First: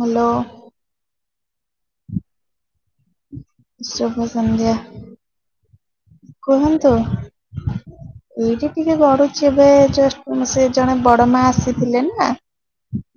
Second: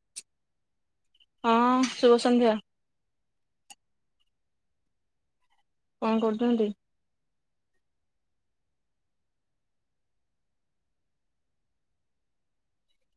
Hello. ହଁ ଶୁଭସନ୍ଧ୍ୟା। ସୁଭ ସନ୍ଧ୍ୟା। କଣ କରୁଛନ୍ତି? ଏଇଟା ଟିକେ ବଢୁଛି ଏବେ ସେ ଜଣେ ବଡ ମା ଆସିଥିଲେ ନା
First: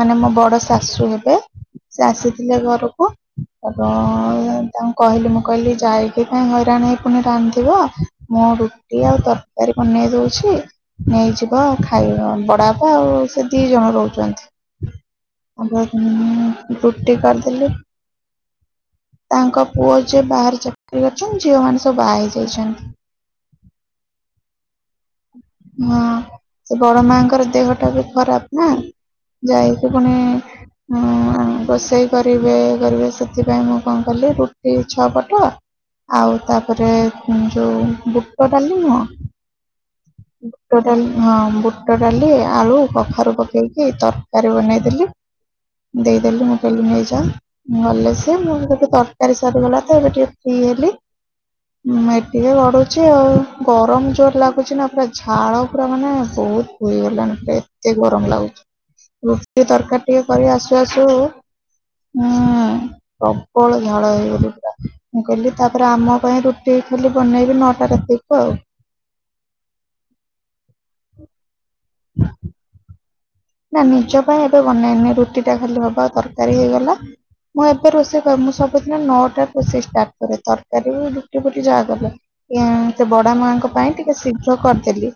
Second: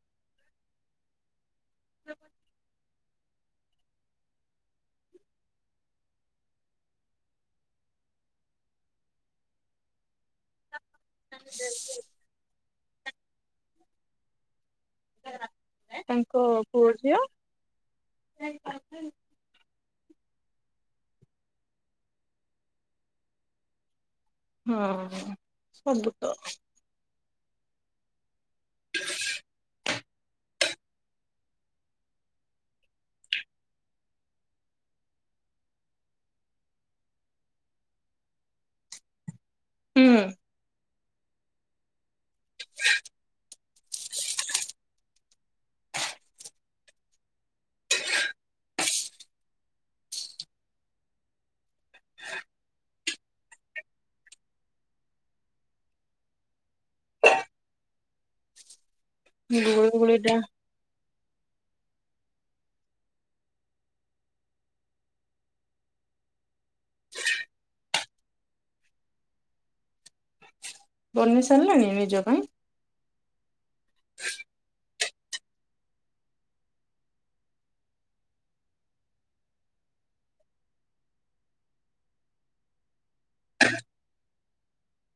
ମାନେ ମୋ ବଡ ଶାଶୁ ହେବେ। ସେ ଆସିଥିଲେ ଘରକୁ। ତ ତାଙ୍କୁ କହିଲି ମୁଁ କହିଲି ଯାଇକି ପାଇଁ ହଇରାଣ ହେଇ ପୁଣି ରାନ୍ଧିବ ମୁଁ ରୁଟି ଆଉ ତରକାରୀ ବନେଇ ଦଉଛି ଅଛି ନେଇଯିବ ଖାଇ ବଡା ଆଉ ସେ ଦି ଜଣ ରହୁଛନ୍ତି। ଆ ତାଙ୍କ ପୁଅ ରୁଟି ଝିଅ କରିଦେଥିଲି ହଁ ତାଙ୍କ ପୁଅ ସିଏ ବାହାରେ ଚାକିରି କରିଛନ୍ତି ଝିଅମାନୋନ ସବୁ ବା ହେଇଯାଇଛନ୍ତି। ହଁ ସବୁ ତ ତାଙ୍କର ଦେହଟା ବି ଖରାପ ନା ଯାଇକି ପୁଣି ରୋଷେଇ କରିବେ କରିବେ ସେଥିପାଇଁ ମୁଁ କଣ କଲି ରୁଟି ଛଅ ପଟ ଆଉ ତାପରେ ଯୋଉ ବୁଟ ତାଡାଲି ନୁହଁ ହୁଁ। ବୁଟ ଡାଲି ହଁ ବୁଟ ଡାଲି ଆଳୁ କଖାରୁ ପକେଇକି ତରକାରୀ ବନେଇଦେଲି ଦେଇଦେଲି ମୁଁ କହିଲି ନେଇଯା ଭଲ ସି ମୋ ଗଟେ ତରକାରୀ ସାରିଗଲା ତ ଏବେ ଟିକେ ଫ୍ରି ହେଲି ଟିକେ ଗଡୁଛି ଆଉ ଗରମ ଜୋର ଲାଗୁଛି ନା ପୁରା ଝାଳ ପୁରା ମାନେ ବହୁତ ହୋଇୋଇଗଲାଣି ପା ଏତେ ଗରମ ଲାଗୁଛି। ମୃ ଗୁଳୁ ତରକାରୀ ଟିକେ ଗୁଳିଟା କରି ଆସୁ ଆସୁ ହୁଁ ପ୍ରବଳ ଝାଳ ହେଇଗ ପୁରା ମୁଁ କହିଲି ତାପରେ ଆମ ପାଇଁ ରୁଟି ଖାଲି ବନେଇବେ ନଅଟା ରାତିକୁ ଆଉ ବନି ସାରିଲାଣି ପୂଜ ପାଇଁ ନା ନିଜ ପାଇଁ ଏବେ ବନେନ ରୁ ରୁଟି ଟା ଖାଲି ହବା ତରକାରୀ ହେଇଗଲା ମୁଁ ଏବେ ରୋଷେଇ କ ମୁଁ ସବୁଦିନ ନଅଟା ରୋଷେଇ ଷ୍ଟାର୍ଟ କରେ ତରକାରୀ ବୁଟି ଫୁଟି ଯାହା କଲେ ସେ ବଡ ମାଙ୍କ ପାଇଁ ଟିକେ ଶୀଘ୍ର କରିଦ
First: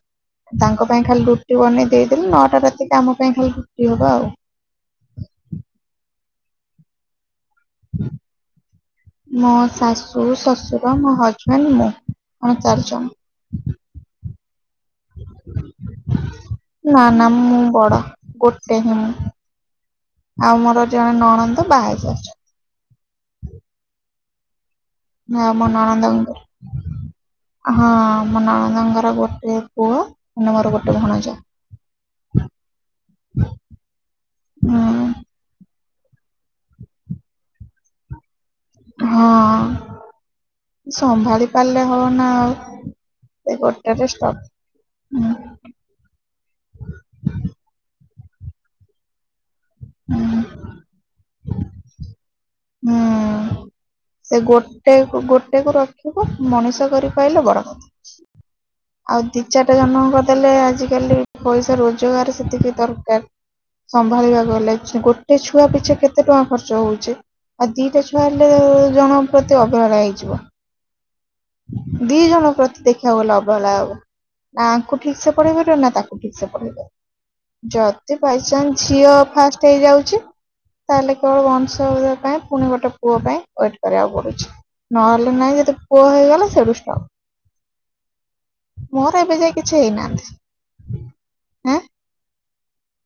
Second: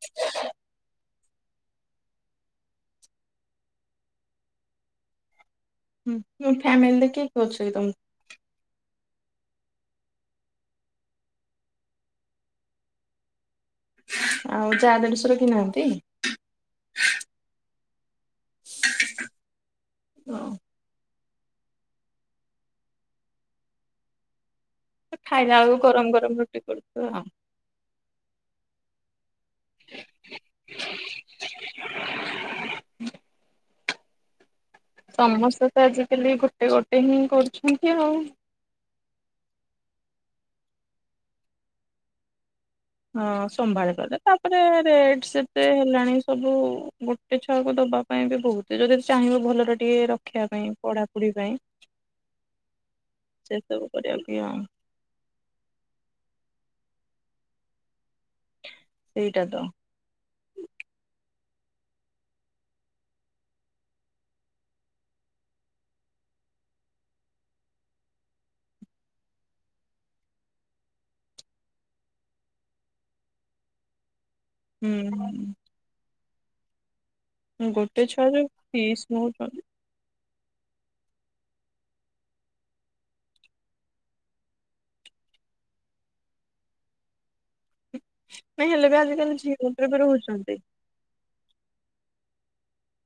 ତାଙ୍କ ପାଇଁ ଖାଲି ତୁ ଆଣି ଦେଇ ଦେଲୁ ନଅଟା ରାତିରେ ଆମ ପାଇଁ ଖାଲି ରୁଟି ହବ ଆଉ। ହଁଁ ଫ୍ୟାମିଲି ଦେଖି ହଉଛି ଏକଦମ୍। ମୋ ଶାଶୁ ଶଶୁର ମୋ ହଜବେଣ୍ଡ ମୁଁ ଆମେ ଚାରିଜଣ। ଆଉ ଯା ଦେଢସୁର କେହି ନାହାନ୍ତି? ନା ନା ମୁଁ ବଡ। ଗୋଟେ ହିଁ। ଆଉ ମୋର ଜଣେ ନଣ ଦ ବାହା ହେଇ ସରିଚନ୍ତି। ଆ ଖାଇଲା ମୋ ବେଳକୁ ନଣନ୍ଦ ଗରମ ଙ୍କ ର ଗରମ ରୁଟି କରୁଥିବ ଆଉ ହଁ। ଆମ ନଣନ୍ଦଙ୍କର ଗୋଟେ ପୁଅ ମୋର ଗୋଟେ ଭଣଜା। ନା। ସମସ୍ତେ ତ ଆଜିକାଲି ଗୋଟେ ଗୋଟେ ହିଁ କରୁଛନ୍ତି ଆଉ। ହଁ ସମ୍ଭାଳି ପାରିଲେ ହବନା ଆଉ। ହଁ ସେ ସମ୍ଭାଳ ଗୋଟେରେ ପାରିଲେ ଷ୍ଟକ୍ ତାପରେ ରେଟ ହୁଁ ସତେ ହେଲାଣି ସବୁ ଗୋଟେ ଛୁଆକୁ ଦବା ପାଇଁ ବି ବହୁତ ଯଦି ଚାହିଁ ଭଲରେ ଗୋଟିଏ ହୁଁ ରଖିବା ପାଇଁ ପଢାପଢି ପାଇଁ ହୁଁ। ସେ ସବୁ କରିବାକୁ ସେ ହିଁ ଆଉ ଗୋଟେ ଗୋଟେ କୁ ରଖିବୁ ମଣିଷ କରି ପାଇଲେ ବଡକଥା। ଆଉ ଦି ସେଇଟା ତ ଚାରଟା ଜନ୍ମ କରିଦେଲେ ଆଜିକାଲି ପଇସା ରୋଜଗାର ସେତିକି ଦରକାର ସମ୍ଭାଳିବାକୁ ହେଲେ ଗୋଟେ ଛୁଆ ପିଛେ କେତେ ଟଙ୍କା ଖର୍ଚ୍ଚ ହଉଛି ଆଉ ଦିଟା ଛୁଆ ହେଲେ ଜଣଙ୍କ ପ୍ରତି ଅବେହେଳା ହେଇଯିବ। ଦୁଇ ଜଣଙ୍କ ପ୍ରତି ଦେଖିବା ଗଲେ ଅବେହେଳା ହବ। ନା ଆଙ୍କୁ ଠିକ ସେ ପଢେଇ ହୁଁ ପାରିବ ନା ତାକୁ। ଚିକିତ୍ସା କରିବ। ଗୋଟେ ଯଦି ଛୁଆ ଯୋଉ ବାଇଚାନ୍ସ ଫିସ୍ ଝିଅ ଫାଷ୍ଟ ନଉଛନ୍ତି ହେଇଯାଉଛି ତାହେଲେ କେବଳ ବଂଶ ପାଇଁ ପୁଣି ଗୋଟେ ପୁଅ ପାଇଁ ୱେଟ୍ କରିବାକୁ ପଡୁଛି। ନହେଲେ ନାହିଁ ଯଦି ପୁଅ ହେଇଗଲା ସେଏଠୁ ଷ୍ଟପ୍। ନ ହେଲେ ବି ମୋର ଏବେ ଆଜିକାଲି ଝିଅ ଉପରେ ବି ରହୁଛନ୍ତି। ଆଁ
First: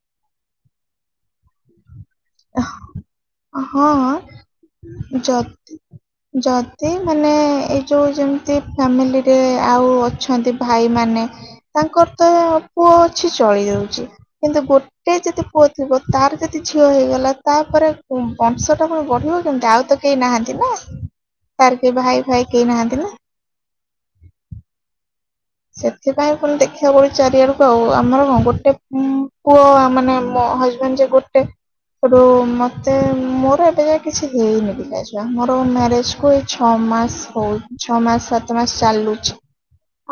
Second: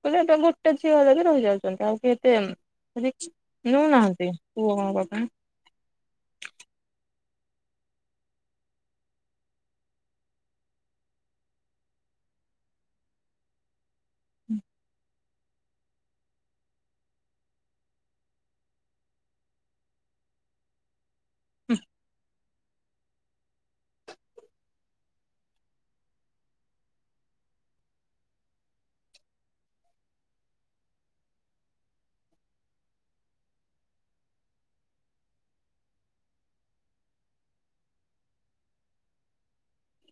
କି ଏ ଗୋଟେ ଝିଅ ଲାଗି ରହିଯାଉଛନ୍ତି ଆଉ କେହି [inaudible] ଆଁ ହଁ ନେଉନାହାନ୍ତି ପୁଅ ହବା ଯଦି ପାଇଁ। ଯଦି ମାନେ ଏଇ ଯୋଉ ଯେମିତି ଫ୍ୟାମିଲିରେ ଆଉ ଅଛନ୍ତି ଭାଇମାନେ ତାଙ୍କର ତ ପୁଅ ଅଛି ଚଳି ଯାଉଛି। କିନ୍ତୁ ଗୋଟେ ଯଦି ପୁଅ ଥିବ ତାର ଯଦି ଝିଅ ହେଇଗଲା ତାପରେ ବଂଶଟା ପୁଣି ବଢିବ କେମତି ଆଉ ତ କେହି ନାହାନ୍ତି ନା। ତାର କି ଭାଇ ଫାଇ କେହି ନାହାନ୍ତି। [inaudible] ସେଥିପାଇଁ ପୁଣି ଦେଖିବାକୁ ପଡୁଛି ଚାରିଆଡକୁ ଆଉ ଆମର କଣ ଗୋଟେ ପୁଅ ମାନେ ମୋ ହଜବେଣ୍ଡ ଯେ ଗୋଟେ ସେଠୁ ମତେ ମୋର ଏବେ ଯାଏ କିଛି ହେଇନି ପିଲା ଛୁଆ ମୋର ମ୍ୟାରେଜ କୁ ଏଇ ଛଅ ମାସ ହଉ ଛଅ ମାସ ସାତ ମାସ ଚାଲୁଛି।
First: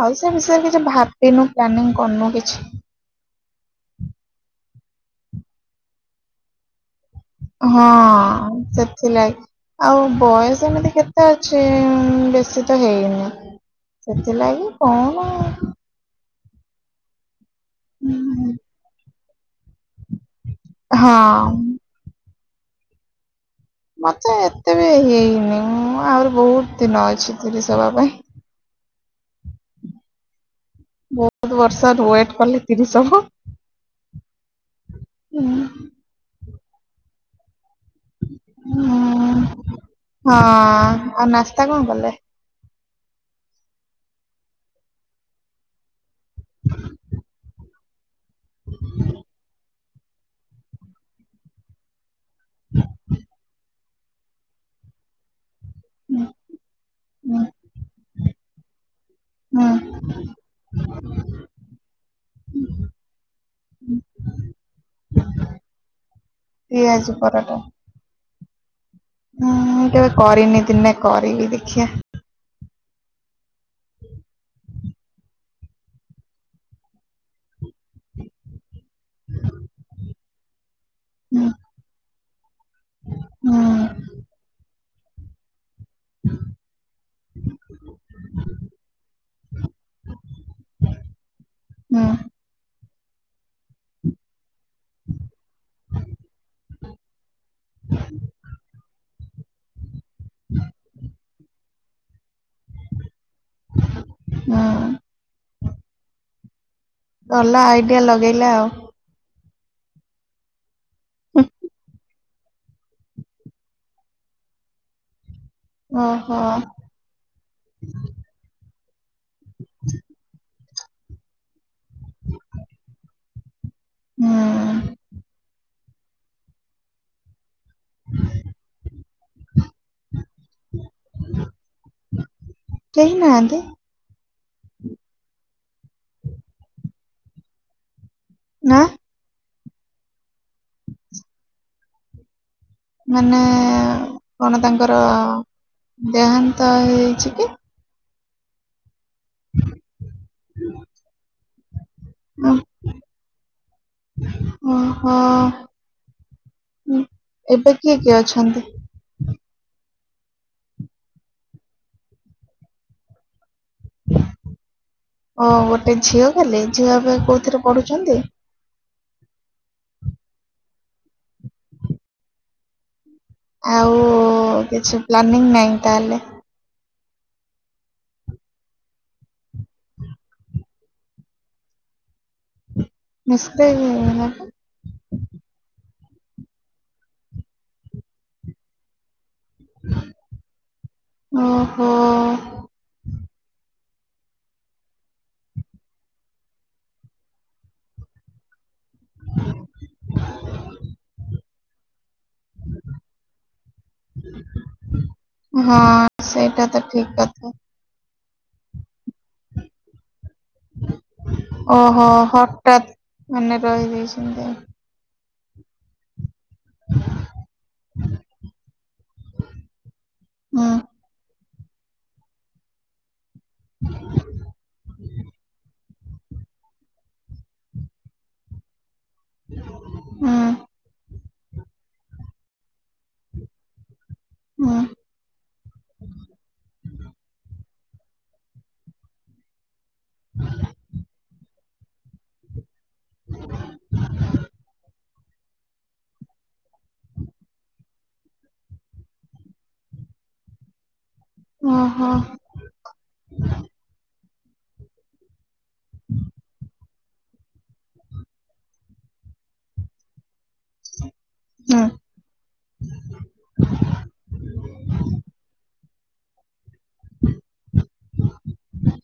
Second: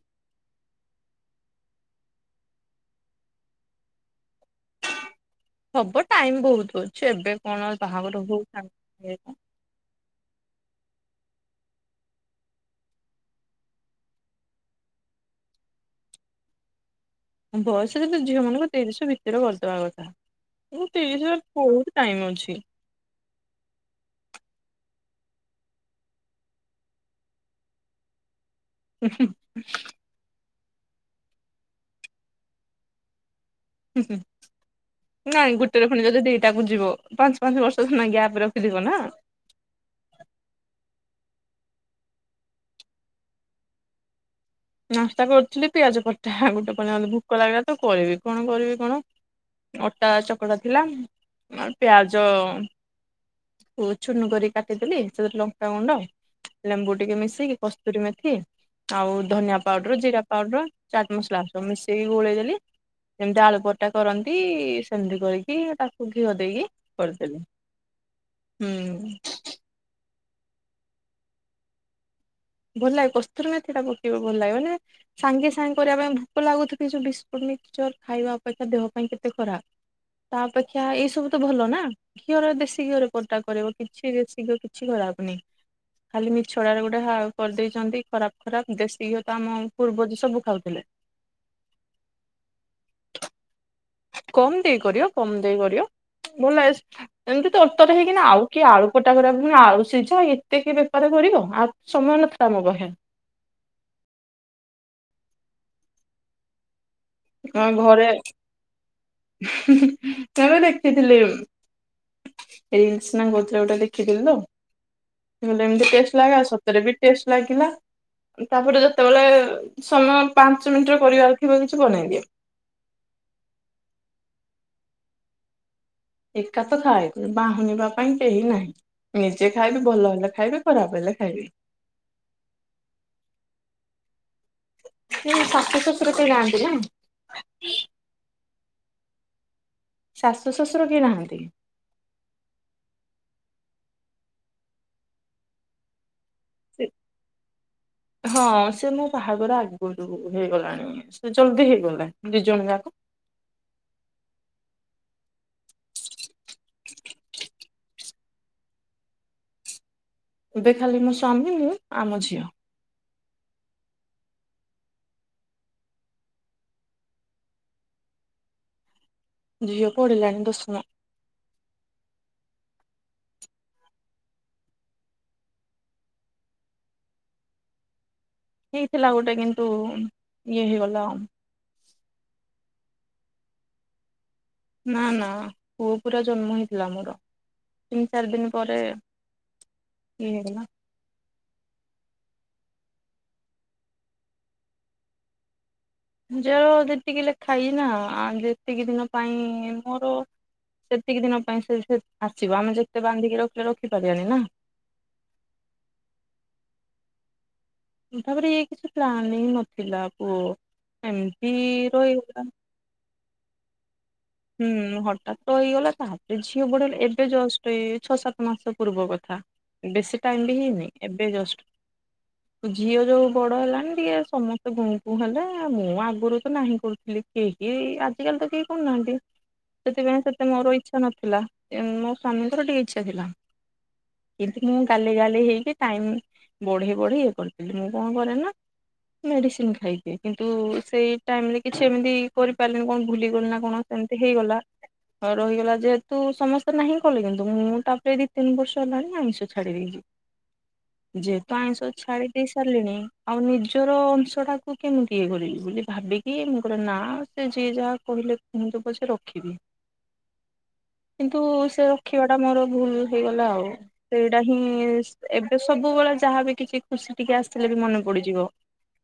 ଆଉ ସେ ବିଷୟରେ କିଛି ଭାବିନୁ ପ୍ଲାନିଂ କରିନୁ କିଛି। ହବ ଟାଇମ ବହୁତ। ଅଛି ଏବେ କଣ ହଁ ବାହାଘର ହଉ ସେଥିଲାଗି ଆଉ ବୟସ ଏମିତି କେତେ ଅଛି ବେଶୀ ତ ହେଇନି ସେଥିଲାଗି କଣ ବୟସରେ ତ ଝିଅ ଉଁ, ମାନଙ୍କ ତିରିଶି ଭି କରିଦବା କଥା। ମୁଁ [inaudible] ହଁ ବହୁତ ଟାଇମ ଅଛି। ମତେ ଏତେ ବି ହେଇନି ମୁଁ ଆହୁରି ବହୁତ ଦିନ ଅଛି ତିରିଶି ହବା ପାଇଁ। [inaudible] ବହୁତ ବର୍ଷ ୱେଟ କଲେ ତିରିଶି ହବ। ଉଁ, ନାଇଁ ଗୋଟେ ରେ ଯଦି ପୁଣି ଦି ଟାକୁ ଯିବ ପାଞ୍ଚ ପାଞ୍ଚ ବର୍ଷ ଗ୍ୟାପ ଉଁ, ରଖିଥିବ ନା। ହଁ ଆଉ ନାସ୍ତା କଣ କଲେ। ନାସ୍ତା କରୁଥିଲି ପିଆଜ ପ ଗୋଟେ ମତେ ଭୋକ ଲାଗିଲା ତ ତ କରିବି କଣ କରିବି କଣ ଅଟା ଚକଟା ଥିଲା ଆ ପିଆଜ ଯ ଚୁନୁ କରି କାଟିଦେଲି ସେଥିରେ ଲ୍ ଲଙ୍କା ଗୁଣ୍ଡ ଲେମ୍ବୁ ଟିକେ ଉଁ, ମିଶେଇିକି କସ୍ତୁରୀ ମେଥି ଆଉ ଧନିଆ ହୁଁ ପାଉଡର ଜିରା ପାଉଡର ଚାଟ୍ ମସଲା ସବୁ ମିଶେଇକି ଗୋଳେଇଦେଲି ଯେମିତି ଆଳୁ ପରଟା କରନ୍ତି ସେମିତି କରିକି ତାକୁ ଘିଅ ଦେଇକି ପିଆଜି କରିଦେଲି। ପରଟା ହୁଁ। [inaudible] କରିନି ଦିନେ କରିବି ଦେଖିଆ। ଭଲ ଲାଗେ। କସ୍ତୁରୀ ମେଥି ତ ପକେଇବ ଭଲ ଲାଗେ ମାନେ ସାଙ୍ଗେ କରିବା ପାଇଁ ଭୋକ ଲାଗୁଥିବ ଯୋଉ ବିସ୍କୁଟ ମିକ୍ସଚର୍ ଖାଇବାଅପେକ୍ଷା ଦେହ ପାଇଁ କେତେ ଖରାପ ତା ଅପେକ୍ଷା ଏଇ ସବୁ ତ ହୁଁ ଭଲ ନା। ଖିଅର ବେ ଶୀଘରେ କଟା ହୁଁ କରିବ କିଛିରେ ଶୀଘ କିଛି କରା ହବନି। ଖାଲି ମିଛ ଟାରେ ଗୋଟେ ହାଉ ଦେଇଚନ୍ତି ଖରାପ ଖରାପ ଦେଶୀ ଘିଅ ତ ଆମ ପୂର୍ବଜ ସବୁ ଖାଉଥିଲେ। ହୁଁ। କମ୍ ଦେଇ କରିବ କମ ଦେଇ କରିବ। ଭଲ ଲାଗ ଏମିତି ତର୍ ତର୍ ହେଇକିନା ଆଉ କିଏ ଆଳୁ ପ କରିବା ଆଉ। ସେ ଯା ଏତେ କିଏ ବେପାର କରିବ। ଆଉ ସମୟ ନ କାମ ବହେ। ହୁଁ ଭଲ ଆଇଡିଆ ଲଗେଇଲା ଆଉ। ଚଲ ଦେଖ ସେଥିଥିଲେ। ରିଲ୍ସ ନାଁ କୋଉଥିରେ ଗୋଟେ ଦେଖିଥିଲି ତ। ଏମତି ଟେଷ୍ଟ ଲାଗିଲା ଓହୋ ଆଉ ସତରେ ବି ଟେଷ୍ଟ ଲାଗିଲା। ତାପରେ ସେତେବେଳେ ସମୟ ପାଞ୍ଚ ମିନିଟ୍ ରେ କରିବାର ଥିବ କିଛି ବନେଇ ଦି ହୁଁ ଏକା ତ ଥାଏ। ଶୁଣିବା ପାଇଁ କେହି ନାହିଁ। ନିଜେ ଖାଇବି ଭଲ ହେଲେ ଖାଇବି ଖରାପ ହେଲେ ଖାଇବି। କେହି ନାହାନ୍ତି [inaudible] ଶାଶୁ ଶଶୁର କେହି ନାହାନ୍ତି ନା। [inaudible] ନାଁ। ଶାଶୁ ଶ୍ୱଶୁର କେହି ନାହାଁନ୍ତି। ମାନେ କଣ ତାଙ୍କର ଦେହାନ୍ତ ହେଇଛି କି? ହଁ ସେ ମୁଁ ବାହାଘର ଆଗୁରୁ ହେଇଗଲାଣି। ସେ ଜଲଦି ହେଇଗଲେ। ଦିଜଣ ଯାକ। ଓହୋ ଏବେ କିଏ କିଏ ଅଛନ୍ତି। ଏବେ ଖାଲି ମୋ ସ୍ଵାମୀ ମୁଁ ଆମ ଝିଅ। ଓ ଗୋଟେ ଝିଅ ଖାଲି, ଝିଅ ଏବେ କୋଉଥିରେ ପଢୁଛନ୍ତି। ଝିଅ ପଢିଲାଣି ଦଶମ। ଆଉ କିଛି ପ୍ଲାନିଂ ନା, ତାହେଲେ। ହେଇଥିଲା ଗୋଟେ, କିନ୍ତୁ ଇଏ ହେଇଗଲା ଆଉ। ମିଷ୍ଟେକ ହେଇଗଲା। ନା, ନା ପୁଅ ପୁରା ଜନ୍ମ ହେଇଥିଲା, ମୋର ତିନି, ଚାରି ଦିନ ପରେ ଇଏ ହେଇଗଲା। ଓହୋ। ଯଉ ଯେତିକି ଲେଖା ଇ ନା ସେତିକି ଦିନ ପାଇଁ ମୋର ସେତିକି ଦିନ ପାଇଁ ସେ ଆସିବ, ଆମେ ଯେତେ ବାନ୍ଧିକି ରଖିଲେ ରଖିପାରିବାନି, ନା। ହଁ ସେଇଟା ତ ଠିକ କଥା। ତାପରେ, ଇଏ କିଛି ପ୍ଲାନିଂ ନଥିଲା, ପୁଅ ଏମିତି ଓହୋ ରହିଗଲା। ହଠାତ୍ ମାନେ ରହିଯାଇଛନ୍ତି ହୁଁ, ହଟାତ। ରହିଗଲା, ତା ଝିଅ ବଡ ହେଲେ, ଏବେ ଜଷ୍ଟ ଏ ଛଅ, ସାତ ମାସ ପୂର୍ବ କଥା, ବେଶୀ ଟାଇମ ବି ହୁଁ ହେଇନି, ଏବେ ଜଷ୍ଟ। ଝିଅ ଯୋଉ ବଡ ହେଲାଣି, ଟିକେ ସମସ୍ତେ ଗୁଁ, ପୁଁ ହେଲେ ମୁ ଆ ଗୁରୁ ତ ନାହିଁ କରୁଥିଲେ, କିଏ, କିଏ ଆଜିକାଲି ତ କେହି କରୁନାହାନ୍ତି। ସେଥିପାଇଁ, ସେତେ ହୁଁ ମୋର ଇଚ୍ଛା ନଥି ଥିଲା, ମୋ ସ୍ଵାମୀଙ୍କର ଟିକେ ଇଚ୍ଛା ଥିଲା। ଏମତିକି, ହୁଁ ମୁଁ ଗାଲେଇ ଗାଲେଇ ହେଇକି, ଟାଇମ ବଢେଇ ବଢି ଇଏ କରିଦେଲି, ମୁଁ କଣ କରେ, ନା ମେଡିସିନ ଖାଇ କିନ୍ତୁ ସେଇ ଟାଇମ ରେ, କିଛି ଏମତି କରିପାର ମାନେ କଣ, ଭୁଲି ଗଲି ନା କଣ। ସେମତି ହେଇଗଲା। ହ ରହିଗଲା, ଯେହେତୁ ସମସ୍ତେ ନାହିଁ କଲେ, କିନ୍ତୁ ମୁଁ ତାପରେ ଏ ଦି, ତିନି ବର୍ଷ ହେଲାଣି ଆଇଁଷ ଛାଡିି ଦେଇଚି। ଯେହେତୁ ଆଇଁଷ ଓହୋ ଛାଡି ଦେଇ ସାରିଲିଣି, ଆଉ ନିଜର ଟା କୁ କେମିତି, ଇଏ କରିବି। ବୋଲି ଭାବିକି, ମୁଁ କହିଲି, ନାଁ ସେ, ଯିଏ ଯାହା କହିଲେ ମୁଁ ତ କହୁଚି, ରଖିବି। କିନ୍ତୁ ହୁଁ ସେ ରଖିବା ଟା ମୋର ଭୁଲ ହେଇଗଲା, ଆଉ ସେଇଟା ହିଁ, ଏବେ ସବୁବେଳେ ଯାହା ବି କିଛି ଖୁସି ଟିକେ ଆସିଥିଲେ ବି ମନେ ପଡିଯିବ,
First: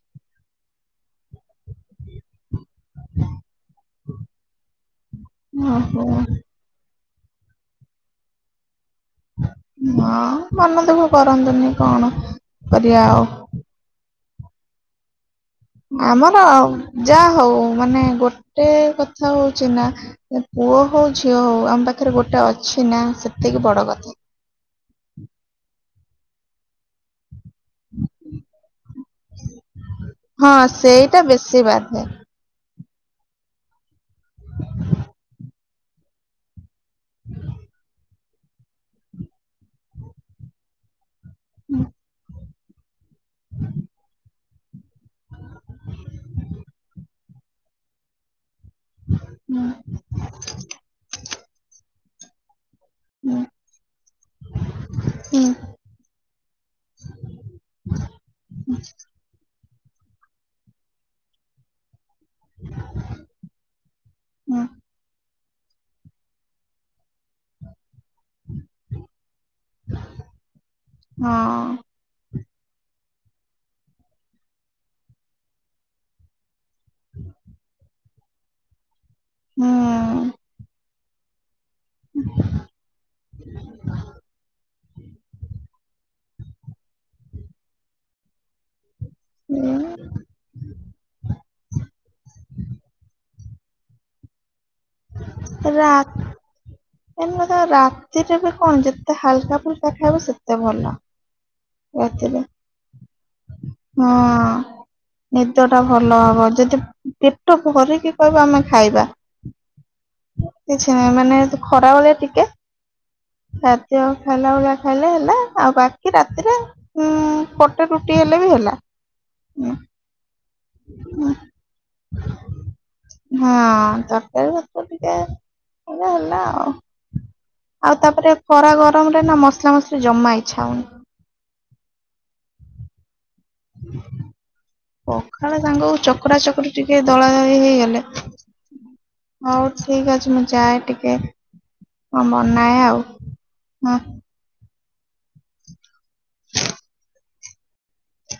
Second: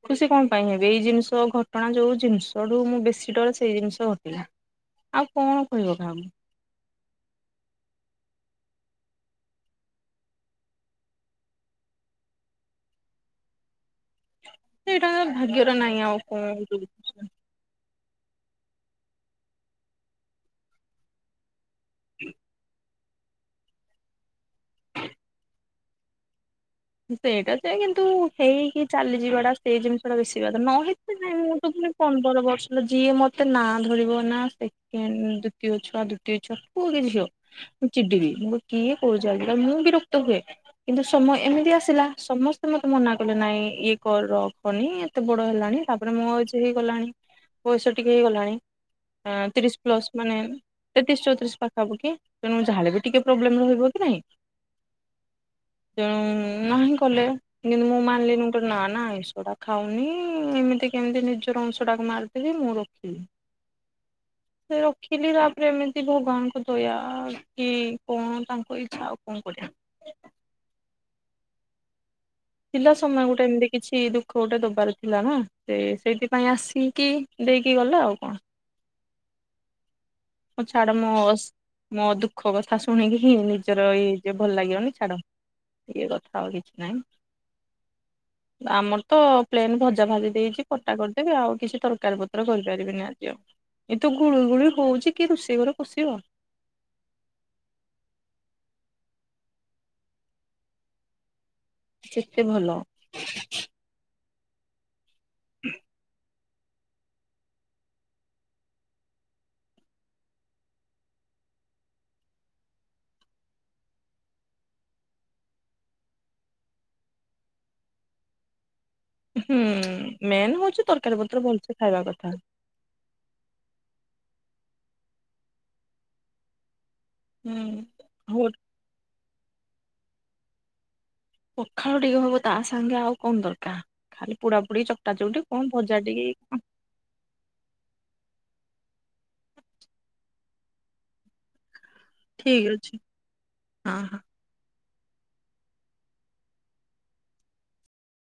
ଖୁସି କଣ ପାଇଁ ହେବି, ଏଇ ଜିନିଷ ଘଟଣା ଯୋଉ ଜିନିଷଠୁ ମୁଁ ବେଶୀ ଡରେ, ସେଇ ଜିନିଷ ଘ [inaudible] ଆଉ କଣ କହିବ ଓହୋ କକୁ ହଁ ହ ମନ ଦେଖ କରନ୍ତୁନି କଣ କରିବା ଆଉ। ସେଇଟା ଭାଗ୍ୟରେ ନାହିଁ ଆଉ ଆମର କଣ ଯୋଉ ଯାହା ହଉ ମାନେ ଗୋଟେ କଥା ହଉଛି ନା ପୁଅ ହଉ ଝିଅ ହଉ ଆମ ପାଖରେ ଗୋଟେ ଅଛି ନା। ସେତିକି ବଡ କଥା। ସେଇଟା ତ କିନ୍ତୁ ହେଇକି ଚାଲିଯିବାଟା ସେଇ ଜିନିଷ ଟା ବେଶୀ ବା ହଁ ନ ହେତ ସେଇଟା ନାଇଁ ମୁଁ ବେଶୀ ତ ବାଧେ ପନ୍ଦର ବର୍ଷ ଯିଏ ମତେ ନାଁ ଧରିବ ନା ସେକେଣ୍ଡ ଦ୍ୱିତୀୟ ଛୁଆ ଦ୍ୱିତୀୟ ଛୁଆ। ବୁ କିଛି ଚିଡି ବି। ମୁ କିଏ କରୁଛି ମୁଁ ବିରକ୍ତ ହୁଏ କିନ୍ତୁ ସମୟ ହୁଁ ଆସିଲା ସମସ୍ତେ ମତେ ମନା ନାଇ ଏକ ର ନି ଏତେ ବଡ ହେଲାଣି ତାପରେ ମଁ ଆଉଛି ହେଇଗଲାଣି ପଇସା ଟିକେ ହେଇଗଲାଣି। ହୁଁ ତିରିଶ ପ୍ଲସ ମାନେ ତେତିଶ ଚଉତିରିଶ ପାଖାପ କି। କଣ ଯାହା ହେଲେ ବି ଟିକେ ହୁଁ ପ୍ଲୋବବେମ ରହିବ ନା ନାହିଁ ହୁଁ ତେଣୁ ନାହିଁ କଲେ କିନ୍ତୁ ମୁଁ ମାନିଲିନି ଗୋଟେ ନା ନା ଏଟା ଖାଉନି ଏମିତି କେମିତି ନିଜର ଅଂଶ ଟାକୁ ମାର ସେ ମୁଁ ରଖିବି ହୁଁ ସେ ରଖିଲି। ଏମିତି ଭଗବାନଙ୍କୁ ଦୟ କି କଣ ତାଙ୍କ ଇଛା ଆଉ କଣ କରିବା। ହଁ ଥିଲା ସମୟ ଗୋଟେ ଏମିତି କିଛି ଦୁଃଖ ଗୋଟେ ଦବାର ଥିଲା ନା ସେ ସେଇଥିପାଇଁ ଆସ ପିଙ୍କି ଦେଇକି ଗଲା ଆଉ। [inaudible] ମୁ ଚାଡ଼ ମୁ ମୋ ଦୁଃଖ କଥା ଶୁଣିକି ହିଁ ନିଜର ଏଇ ଯ ଭଲ ଲାଗିବନି। ଛାଡ ଇଏ କଥା ଆଉ କିଛି ନାହିଁ ହିଁ ଆମର ତ ପ୍ଲେନ୍ ଭଜା ହୁଁ ଭାଜି ଦେଇଛି କଟା କରିଦେବି ଆଉ କିଛି ତରକାରୀ ପତ୍ର କରିପାରିବିନି ଆଜି ଆଉ। ଏଇ ତ ଗୁଳି ଗୁଳି ହ ରା ଏ ରାତିରେ ବି କଣ ଯେ ତେ ହାକା ଫୁଲକା ଖାଇବ ସେତେ ଭଲ। ଯେତେ ରାତିରେ ଭଲ ହଁ। ନିଦ ଟା ଭଲ ହବ। ଯଦି ପେଟ ଭରିକି କହିବ ଆମେ ଖାଇବା କିଛି ନାହିଁ ମାନେ ଖରାବେଳେ ଟିକେ ଖାଦ୍ୟ ଖାଇଲା ଭଳିଆ ଖାଇଲେ ହେଲା ଆଉ ବାକି ରାତିରେ ଉଁ ପଟେ ରୁଟି ହେଲେ ବି ହେଲା। ହୁଁ ମେନ୍ ହଉଛି ତରକାରୀ ପତ୍ର ଭଲସେ ଖାଇବା କଥା। ହଁ ତରକାରୀ ତ ଟିକେ ହେଲେ ହେଲା ଆଉ। ହୁଁ। ଆଉ ତାପରେ ହଉ ଖରା ଗରମରେ ନା ମ ମସଲା ମସଲି ଜମା ଇଚ୍ଛା ହଉନି। ପଖାଳ ଟିକେ ହବ ତା ସାଙ୍ଗେ ଆଉ କଣ ଦରକାର। ଖାଲି ପୋଡା ପୋଡି ଚକଟା ଚକଟି ପଖାଳ କଣ ସାଙ୍ଗକୁ ଭଜା ଟିକେ ଚକଟା ଚକଟି ଟିକେ ଦଳା ଦଳି ହେଇଗଲେ ହଉ ଠିକ୍ ଅଛି ମୁଁ ଯାଏ ଟିକେ ହଁ ମୋର ଠିକ ନାଇଁ ଅଛି ଆଉ ହଁ। [unintelligible]